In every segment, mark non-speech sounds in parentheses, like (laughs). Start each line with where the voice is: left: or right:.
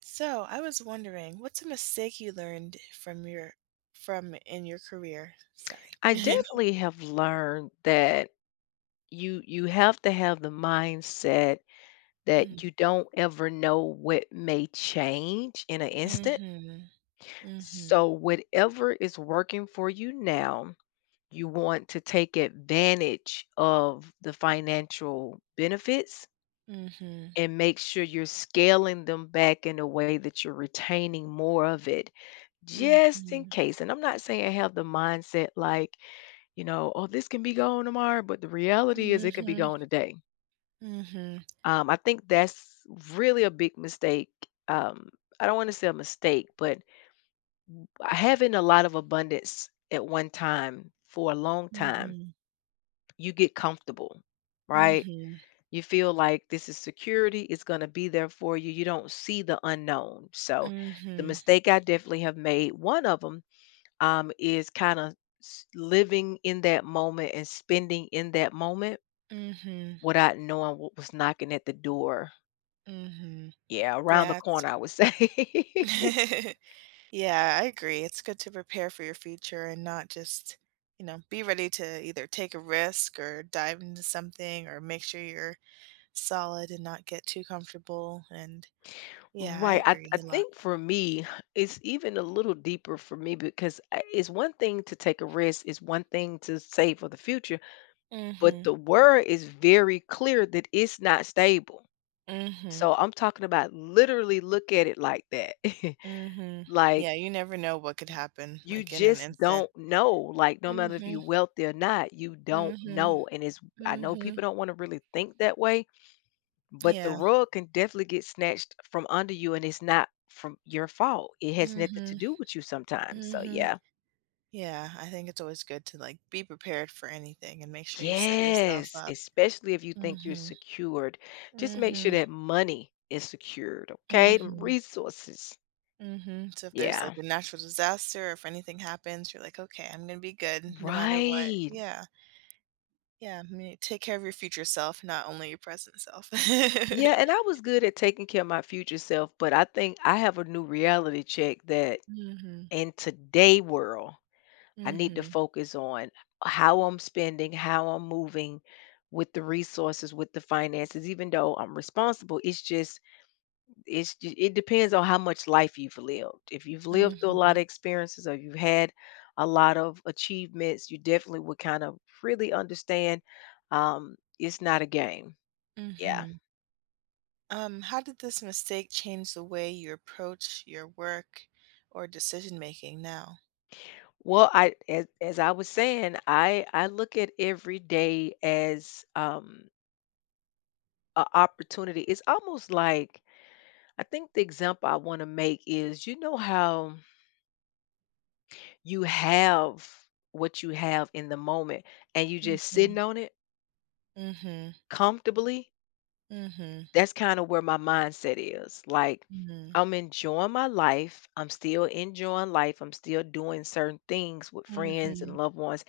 right: So, I was wondering, what's a mistake you learned from your from in your career? Sorry.
left: I
right: (laughs)
left: definitely have learned that you have to have the mindset that
right: Mm.
left: you don't ever know what may change in an instant.
right: Mhm. Mhm.
left: So whatever is working for you now, you want to take advantage of the financial benefits
right: Mhm.
left: and make sure you're scaling them back in a way that you're retaining more of it just in
right: Mhm.
left: case. And I'm not saying have the mindset like oh, this can be gone tomorrow, but the reality is it could be
right: Mhm.
left: gone today.
right: Mhm.
left: I think that's really a big mistake. Um, I don't want to say a mistake, but having a lot of abundance at one time for a long time,
right: Mhm.
left: you get comfortable, right?
right: Mhm.
left: You feel like this is security, it's going to be there for you. You don't see the unknown. So, the
right: Mhm.
left: mistake I definitely have made, one of them is kind of living in that moment and spending in that moment
right: Mhm.
left: without knowing what was knocking at the door.
right: Mhm.
left: Yeah, around the
right: Yeah. It's
left: corner, I would say. (laughs)
right: (laughs) yeah, I agree. It's good to prepare for your future and not just, be ready to either take a risk or dive into something or make sure you're solid and not get too comfortable, and yeah, I
left: Right. I
right: agree a lot.
left: think for me, it's even a little deeper for me because it's one thing to take a risk, it's one thing to save for the future, but
right: Mhm,
left: the word is very clear that it's not stable.
right: mhm,
left: So I'm talking about literally look at it like that. (laughs)
right: mhm.
left: Like
right: Yeah, you never know what could happen,
left: you
right: like, in an
left: just
right: instant.
left: don't know. Like no matter if you're
right: Mhm,
left: wealthy or not, you don't
right: mhm,
left: know. I know
right: mhm.
left: people don't want to really think that way, but the
right: Yeah.
left: rug can definitely get snatched from under you and it's not from your fault. It has nothing to
right: Mhm,
left: do with you sometimes. So
right: mhm.
left: yeah.
right: Yeah, I think it's always good to, like, be prepared for anything and make sure you set yourself
left: Yes,
right: up.
left: especially if you think you're
right: Mhm,
left: secured. Just make sure
right: mhm,
left: that money is secured, okay? Them
right: mhm,
left: resources.
right: mhm. So if there's,
left: Yeah.
right: like, a natural disaster or if anything happens, you're like, "Okay, I'm gonna be good no matter what."
left: Right.
right: Yeah. Yeah, I mean, take care of your future self, not only your present self.
left: Yeah, and
right: (laughs)
left: I was good at taking care of my future self, but I think I have a new reality check that
right: Mhm,
left: in today world I need to
right: mhm,
left: focus on how I'm spending, how I'm moving with the resources, with the finances, even though I'm responsible. It's just, it's, ju- it depends on how much life you've lived. If you've lived through a lot
right: mhm,
left: of experiences or you've had a lot of achievements, you definitely would kind of really understand it's not a game. Yeah.
right: mhm. How did this mistake change the way you approach your work or decision making now?
left: Well, as I was saying, I look at every day as an opportunity. It's almost like I think the example I want to make is you know how you have what you have in the moment and you just sitting
right: Mhm,
left: on it
right: mhm,
left: comfortably?
right: mhm,
left: That's kind of where my mindset is. Like,
right: mhm,
left: I'm enjoying my life. I'm still enjoying life. I'm still doing certain things with friends and
right: mhm,
left: loved ones,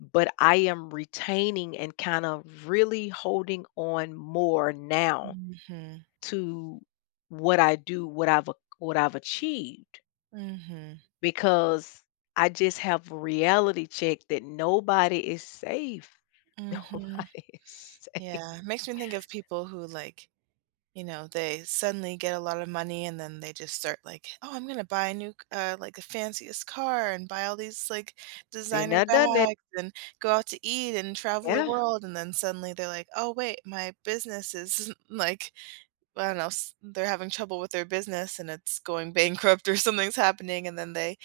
left: but I am retaining and kind of really holding on more now
right: mhm,
left: to what I do, what I've achieved
right: mhm,
left: because I just have reality check that nobody is safe. (laughs)
right: mhm.
left: Nobody is
right: Yeah,
left: safe.
right: it makes me think of people who they suddenly get a lot of money and then they just start like, "Oh, I'm gonna buy a new, like the fanciest car and buy all these like
left: Been
right: designer
left: there, done that.
right: bags and go out to eat and travel the
left: Yeah,
right: world." And then suddenly they're like, "Oh, wait, my business is (laughs) like, I don't know, they're having trouble with their business and it's going bankrupt or (laughs) something's happening." And then they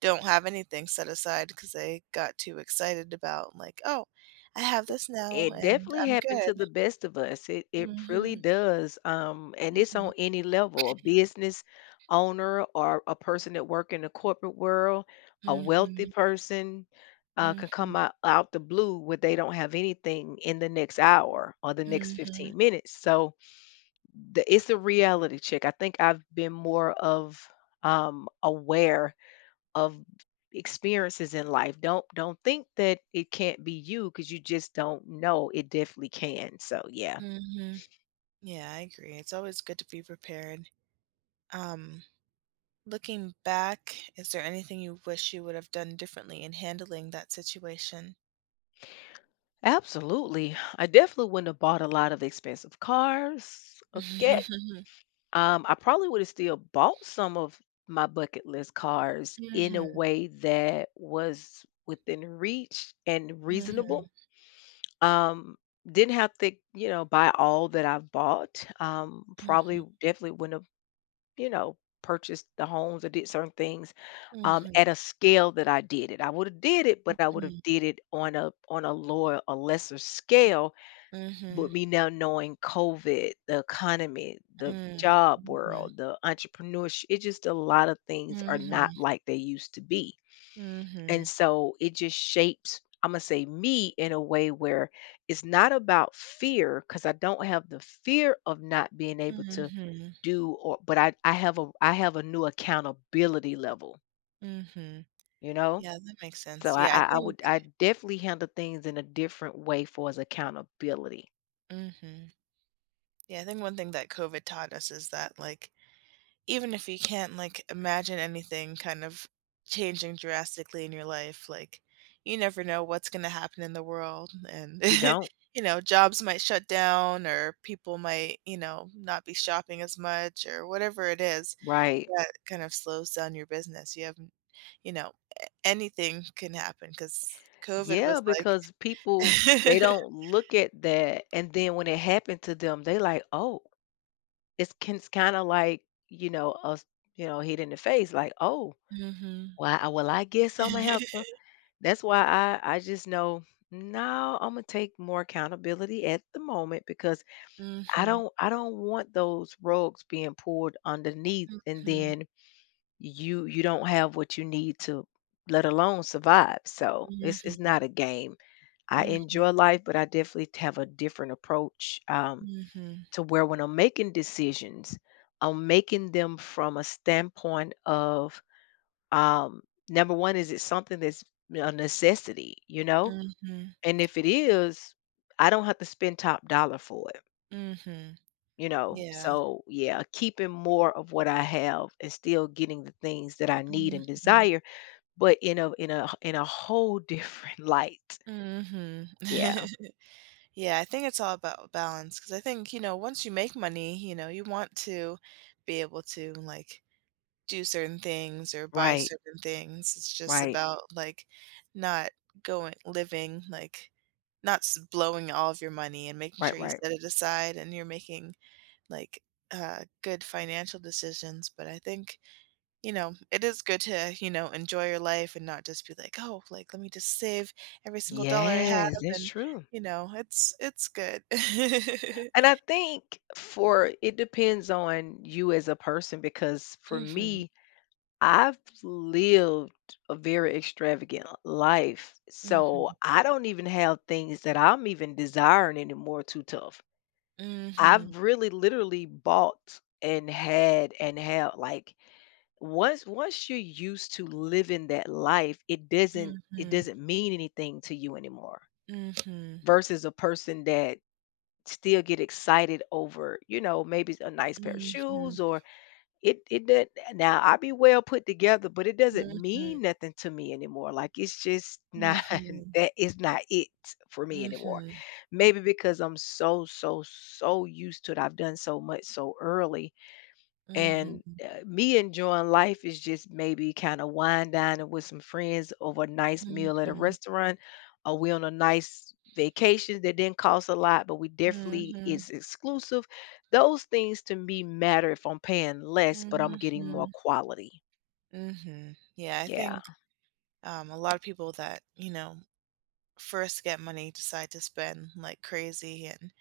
right: don't have anything set aside because they got too excited about like, "Oh, I have this now
left: it
right: and
left: definitely
right: I'm
left: happened
right: good."
left: to the best of us. It really
right: Hmm.
left: does. And it's
right: Hmm.
left: on any level, a business owner or a person that work in the corporate world, a wealthy
right: Hmm.
left: person can
right: Mhm,
left: come out the blue where they don't have anything in the next hour or the next
right: mhm,
left: 15 minutes. So it's a reality check. I think I've been more of aware of experiences in life. Don't think that it can't be you because you just don't know. It definitely can. So yeah.
right: mhm. Yeah, I agree. It's always good to be prepared. Um, looking back, is there anything you wish you would have done differently in handling that situation?
left: Absolutely. I definitely wouldn't have bought a lot of expensive cars. Okay.
right: (laughs)
left: I probably would have still bought some of my bucket list cars in a
right: Mhm,
left: way that was within reach and reasonable.
right: mhm,
left: Um, didn't have to, you know, buy all that I've bought. Probably
right: mhm,
left: definitely wouldn't have, you know, purchased the homes or did certain things
right: mhm,
left: at a scale that I did it. I would have did it, but I would have
right: mhm,
left: did it on a lower a lesser scale.
right: mhm,
left: But me now knowing COVID, the economy, the
right: mhm,
left: job world, the entrepreneurship, it's just a lot of things are not
right: mhm,
left: like they used to be and
right: mhm,
left: so it just shapes, I'm going to say me in a way where it's not about fear because I don't have the fear of not being able
right: mhm,
left: to
right: mhm,
left: do or but I have a new accountability level,
right: mhm.
left: you know?
right: Yeah, that makes
left: So
right: sense.
left: I,
right: Yeah, I
left: I I
right: think.
left: would I definitely handle things in a different way for as accountability.
right: Hmm. Yeah, I think one thing that COVID taught us is that, like, even if you can't like imagine anything kind of changing drastically in your life, like you never know what's going to happen in the world and
left: You don't?
right: (laughs) you know, jobs might shut down or people might, you know, not be shopping as much or whatever it is
left: Right.
right: that kind of slows down your business. You have, n- you know, a- anything can happen cuz COVID
left: Yeah,
right: was like
left: because people they don't
right: (laughs)
left: look at that and then when it happened to them, they like, oh, it's can kinda like, you know, us, you know, hit in the face like, "Oh,
right: mhm.
left: why well, I guess Imma"
right: (laughs)
left: That's why I just know, no, Imma take more accountability at the moment because I
right: Mhm.
left: don't I don't want those rugs being pulled underneath and
right: Mhm.
left: then you don't have what you need to let alone survive. So, it's
right: Mhm.
left: not a game. I
right: Mhm.
left: enjoy life, but I definitely have a different approach,
right: Mhm.
left: to where when I'm making decisions, I'm making them from a standpoint of um, number one, is it something that's a necessity, you know?
right: Mhm.
left: And if it is, I don't have to spend top dollar for it,
right: Mhm.
left: you know?
right: Yeah.
left: So, yeah, keeping more of what I have and still getting the things that I need and
right: Mhm.
left: desire, but in a in a in a whole different (laughs) light.
right: Mhm.
left: Yeah.
right: (laughs) Yeah, I think it's all about balance because I think, you know, once you make money, you know, you want to be able to, like, do certain things or buy
left: Right.
right: certain things. It's just
left: Right.
right: about, like, not going living, like, not s blowing all of your money and making
left: Right.
right: sure you
left: Right.
right: set it aside and you're making, like, good financial decisions, but I think you know, it is good to, you know, enjoy your life and not just be like, "Oh, like, let me just save every single dollar I Mhm. have,"
left: Yes, that's
right: and,
left: true.
right: you know, it's good.
left: And I
right: (laughs)
left: think for it depends on you as a person because for
right: Mhm,
left: me, I've lived a very extravagant life. So
right: mhm,
left: I don't even have things that I'm even desiring anymore too tough.
right: mhm,
left: I've really literally bought and had and have like once you're used to living that life, it doesn't it
right: mhm,
left: doesn't mean anything to you anymore
right: mhm,
left: versus a person that still get excited over, you know, maybe a nice pair of
right: mhm, mhm,
left: shoes or it doesn't now I be well put together, but it doesn't
right: mhm,
left: mean nothing to me anymore. Like it's just not (laughs)
right: mhm,
left: that is not it for me anymore.
right: mhm,
left: Maybe because I'm so, so, so used to it. I've done so much so early and
right: mhm,
left: me enjoying life is just maybe kind of wine dining with some friends over a nice meal at a
right: mhm,
left: restaurant, or we on a nice vacation that didn't cost a lot, but we definitely
right: mhm,
left: is exclusive. Those things to me matter if I'm paying less, but I'm getting more
right: mhm.
left: quality.
right: Mhm. Yeah, I
left: Yeah,
right: think, a lot of people that, you know, first get money decide to spend like crazy and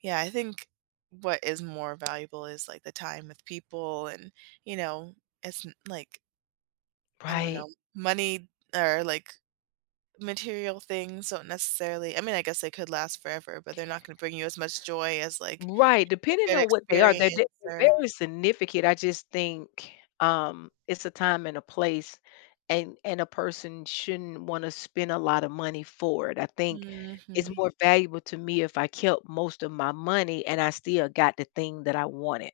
right: yeah, I think what is more valuable is like the time with people and, you know, it's n- like, I don't
left: right.
right: know, money or like material things don't necessarily, I mean, I guess they could last forever, but they're not going to bring you as much joy as like
left: Right,
right: a
left: depending
right: good
left: on what they are,
right: experience
left: they're
right: or,
left: very significant, I just think, it's a time and a place, and a person shouldn't wanna spend a lot of money for it, I think it's
right: hmm.
left: more valuable to me if I kept most of my money and I still got the thing that I wanted,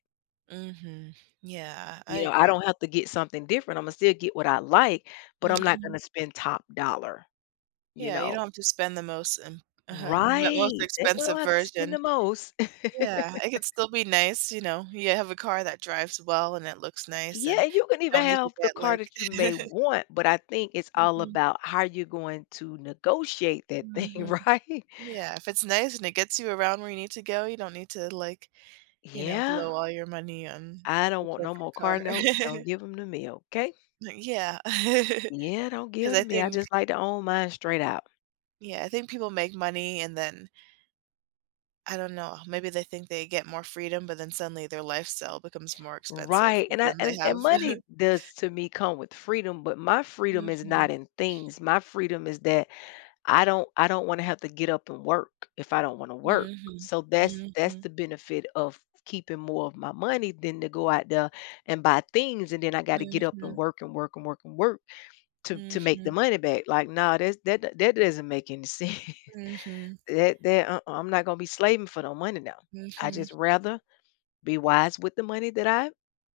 right: Hmm. Yeah, I
left: you know, I
right: agree.
left: don't have to get something different, Imma still get what I like, but I'm not
right: Hmm.
left: gonna spend top dollar, you
right: Yeah, you
left: know?
right: don't have to spend the most, (laughs) most
left: Right, they don't
right: expensive
left: have to spend the
right: version.
left: most. (laughs)
right: Yeah, it could still be nice, you know, you have a car that drives well and it looks nice
left: Yeah,
right: and
left: and you can
right: you
left: even
right: don't need to
left: have the
right: get
left: car
right: like
left: that you may
right: (laughs)
left: want, but I think it's all
right: mhm,
left: about how you're going to negotiate that thing,
right: mhm.
left: (laughs) right?
right: Yeah, if it's nice and it gets you around where you need to go, you don't need to like, you know,
left: Yeah,
right: blow all your money on
left: I don't want
right: whichever
left: no more
right: car.
left: car notes.
right: (laughs)
left: Don't give them to me, okay?
right: Like, yeah, (laughs) because
left: Yeah, don't give 'em to
right: I
left: me. I
right: think
left: just like to own mine straight out.
right: yeah, I think people make money and then, I don't know, maybe they think they get more freedom, but then suddenly their lifestyle becomes more expensive
left: Right.
right: 'cause then they have
left: And money
right: (laughs)
left: does to me come with freedom, but my freedom is not
right: mhm,
left: in things. My freedom is that I don't want to have to get up and work if I don't want to work.
right: mhm,
left: So that's
right: mhm.
left: the benefit of keeping more of my money than to go out there and buy things and then I got to get up and
right: Mhm,
left: work and work to make the
right: mhm,
left: money back. Like, nah, that doesn't make any sense. (laughs)
right: mhm,
left: I'm not gonna be slaving for no money now. I
right: mhm,
left: just rather be wise with the money that I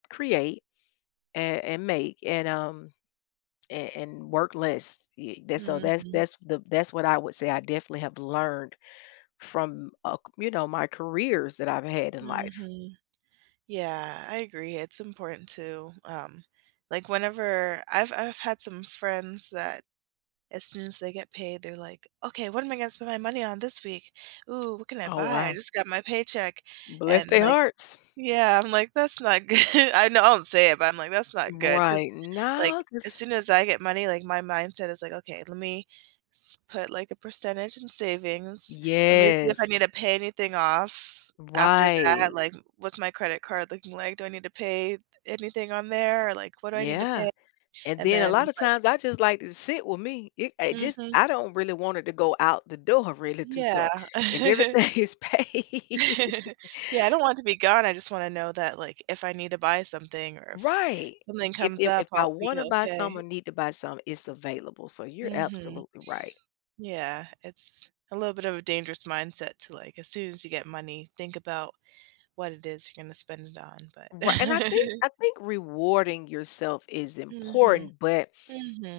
left: create and make and work less. Yeah, That's so
right: mhm,
left: that's the that's what I would say. I definitely have learned from, you know, my careers that I've had in life.
right: mhm. Yeah, I agree. It's important to, like whenever I've had some friends that as soon as they get paid, they're like, "Okay, what am I gonna spend my money on this week? Ooh, what can I
left: Oh,
right: buy? I
left: wow.
right: just got my paycheck,"
left: Bless
right: and
left: their
right: like
left: hearts.
right: yeah, I'm like, "That's not good." (laughs) I know I don't say it, but I'm like, "That's not good.
left: Right.
right: Cause like,
left: Now,
right: as
left: 'cause
right: soon as I get money, like, my mindset is like, "Okay, let me s put, like, a percentage in savings. Let me see if I need
left: yes.
right: to pay anything off after that,
left: Right.
right: like, what's my credit card looking like? Do I need to pay anything on there? Or, like, what do I need to
left: Yeah.
right: pay?"
left: And
right: And
left: then a lot
right: then
left: of times I just like to sit with me. I just
right: Mhm.
left: I don't really want it to go out the door (laughs) really too
right: Yeah.
left: tough. If
right: (laughs)
left: everything (laughs) is paid,
right: (laughs) Yeah, I don't want to be gone, I just wanna know that, like, if I need to buy something or if
left: right.
right: something comes up,
left: If I
right: I'll
left: want
right: be
left: to buy something
right: okay.
left: or need to buy something, it's available. So you're
right: Mhm.
left: absolutely right.
right: Yeah, it's a little bit of a dangerous mindset to, like, as soon as you get money, think about what it is you're gonna spend it on, but
left: Right, and
right: (laughs)
left: I think rewarding yourself is
right: mhm.
left: important, but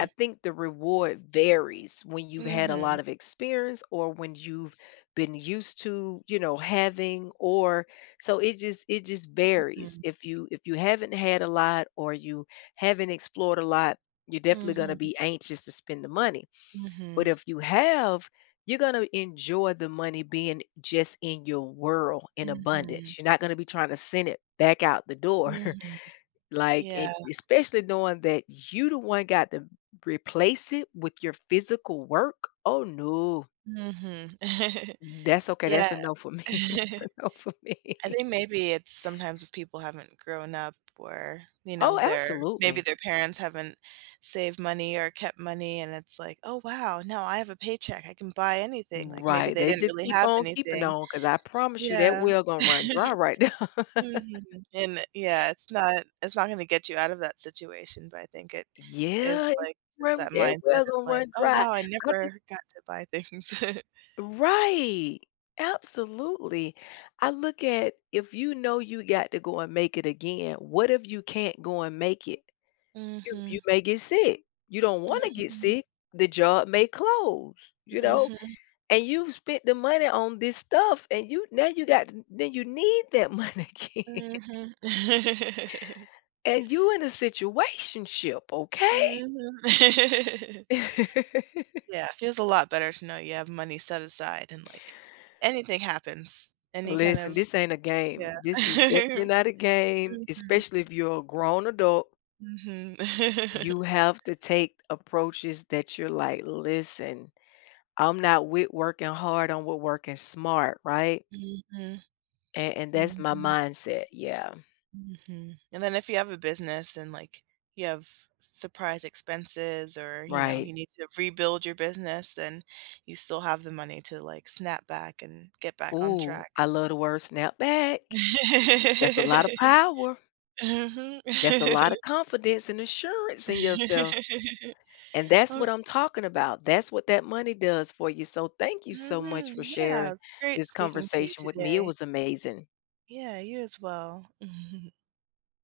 left: I think the reward varies when you've had a
right: Mhm.
left: lot of experience or when you've been used to, you know, having or so it just varies.
right: Mhm.
left: If you haven't had a lot or you haven't explored a lot, you're definitely going to
right: Mhm.
left: be anxious to spend the money but
right: Mhm.
left: if you have, you're going to enjoy the money being just in your world in abundance.
right: Mhm.
left: You're not going to be trying to send it back out the door.
right: Mhm.
left: (laughs) Like, and
right: Yeah.
left: especially knowing that you the one got to replace it with your physical work. Oh no.
right: Mhm. (laughs)
left: That's okay.
right: Yeah.
left: That's a no for me. (laughs) That's a
right: (laughs)
left: no for
right: I
left: me. (laughs)
right: think maybe it's sometimes if people haven't grown up or, you know,
left: Oh,
right: their maybe
left: absolutely.
right: their parents haven't saved money or kept money and it's like, "Oh, wow, now I have a paycheck, I can buy anything," like, maybe
left: Right.
right: they
left: They
right: didn't
left: just
right: really
left: keep
right: have
left: on keeping
right: anything.
left: on because I promise you that
right: Yeah.
left: well gonna run dry
right: (laughs)
left: right now. (laughs)
right: Mhm, and yeah, it's not gonna get you out of that situation, but I think it is,
left: Yeah, it's
right: like, just
left: run
right: that
left: that
right: mindset of
left: well gonna
right: like,
left: run
right: "Oh,
left: dry.
right: wow, I
left: I just
right: never got to buy things." (laughs)
left: Right. Absolutely. I look at if you know you got to go and make it again, what if you can't go and make it? You
right: Mhm.
left: may get sick. You don't want to get
right: Mhm.
left: sick. The job may close, you know,
right: Mhm.
left: and you've spent the money on this stuff and you now you got then you need that money (laughs) again.
right: Mhm. (laughs)
left: And you in a situationship, okay?
right: Mhm. (laughs)
left: (laughs)
right: Yeah, it feels a lot better to know you have money set aside and, like, anything happens, any kind
left: Listen,
right: of
left: this ain't a game.
right: yeah. (laughs)
left: This is definitely
right: Mhm,
left: not a game, especially if you're a grown adult.
right: mhm. (laughs)
left: You have to take approaches that you're like, listen, I'm not with working hard, I'm with working smart, right?
right: Mhm,
left: And that's my
right: mhm,
left: mindset. Yeah,
right: mhm, and then if you have a business and, like, you have surprise expenses or, you know,
left: right.
right: you need to rebuild your business, then you still have the money to, like, snap back and get back on
left: Ooh,
right: track.
left: I love the word snap back. That's a lot of
right: (laughs)
left: power.
right: Mhm.
left: That's a lot of confidence and assurance in yourself.
right: (laughs)
left: And that's
right: Oh,
left: what I'm talking about. That's what that money does for you. So thank you so much
right: mhm,
left: for
right: yeah,
left: sharing
right: it's great
left: this
right: speaking to you
left: conversation with me. It
right: today.
left: was amazing.
right: Yeah, you as well. (laughs)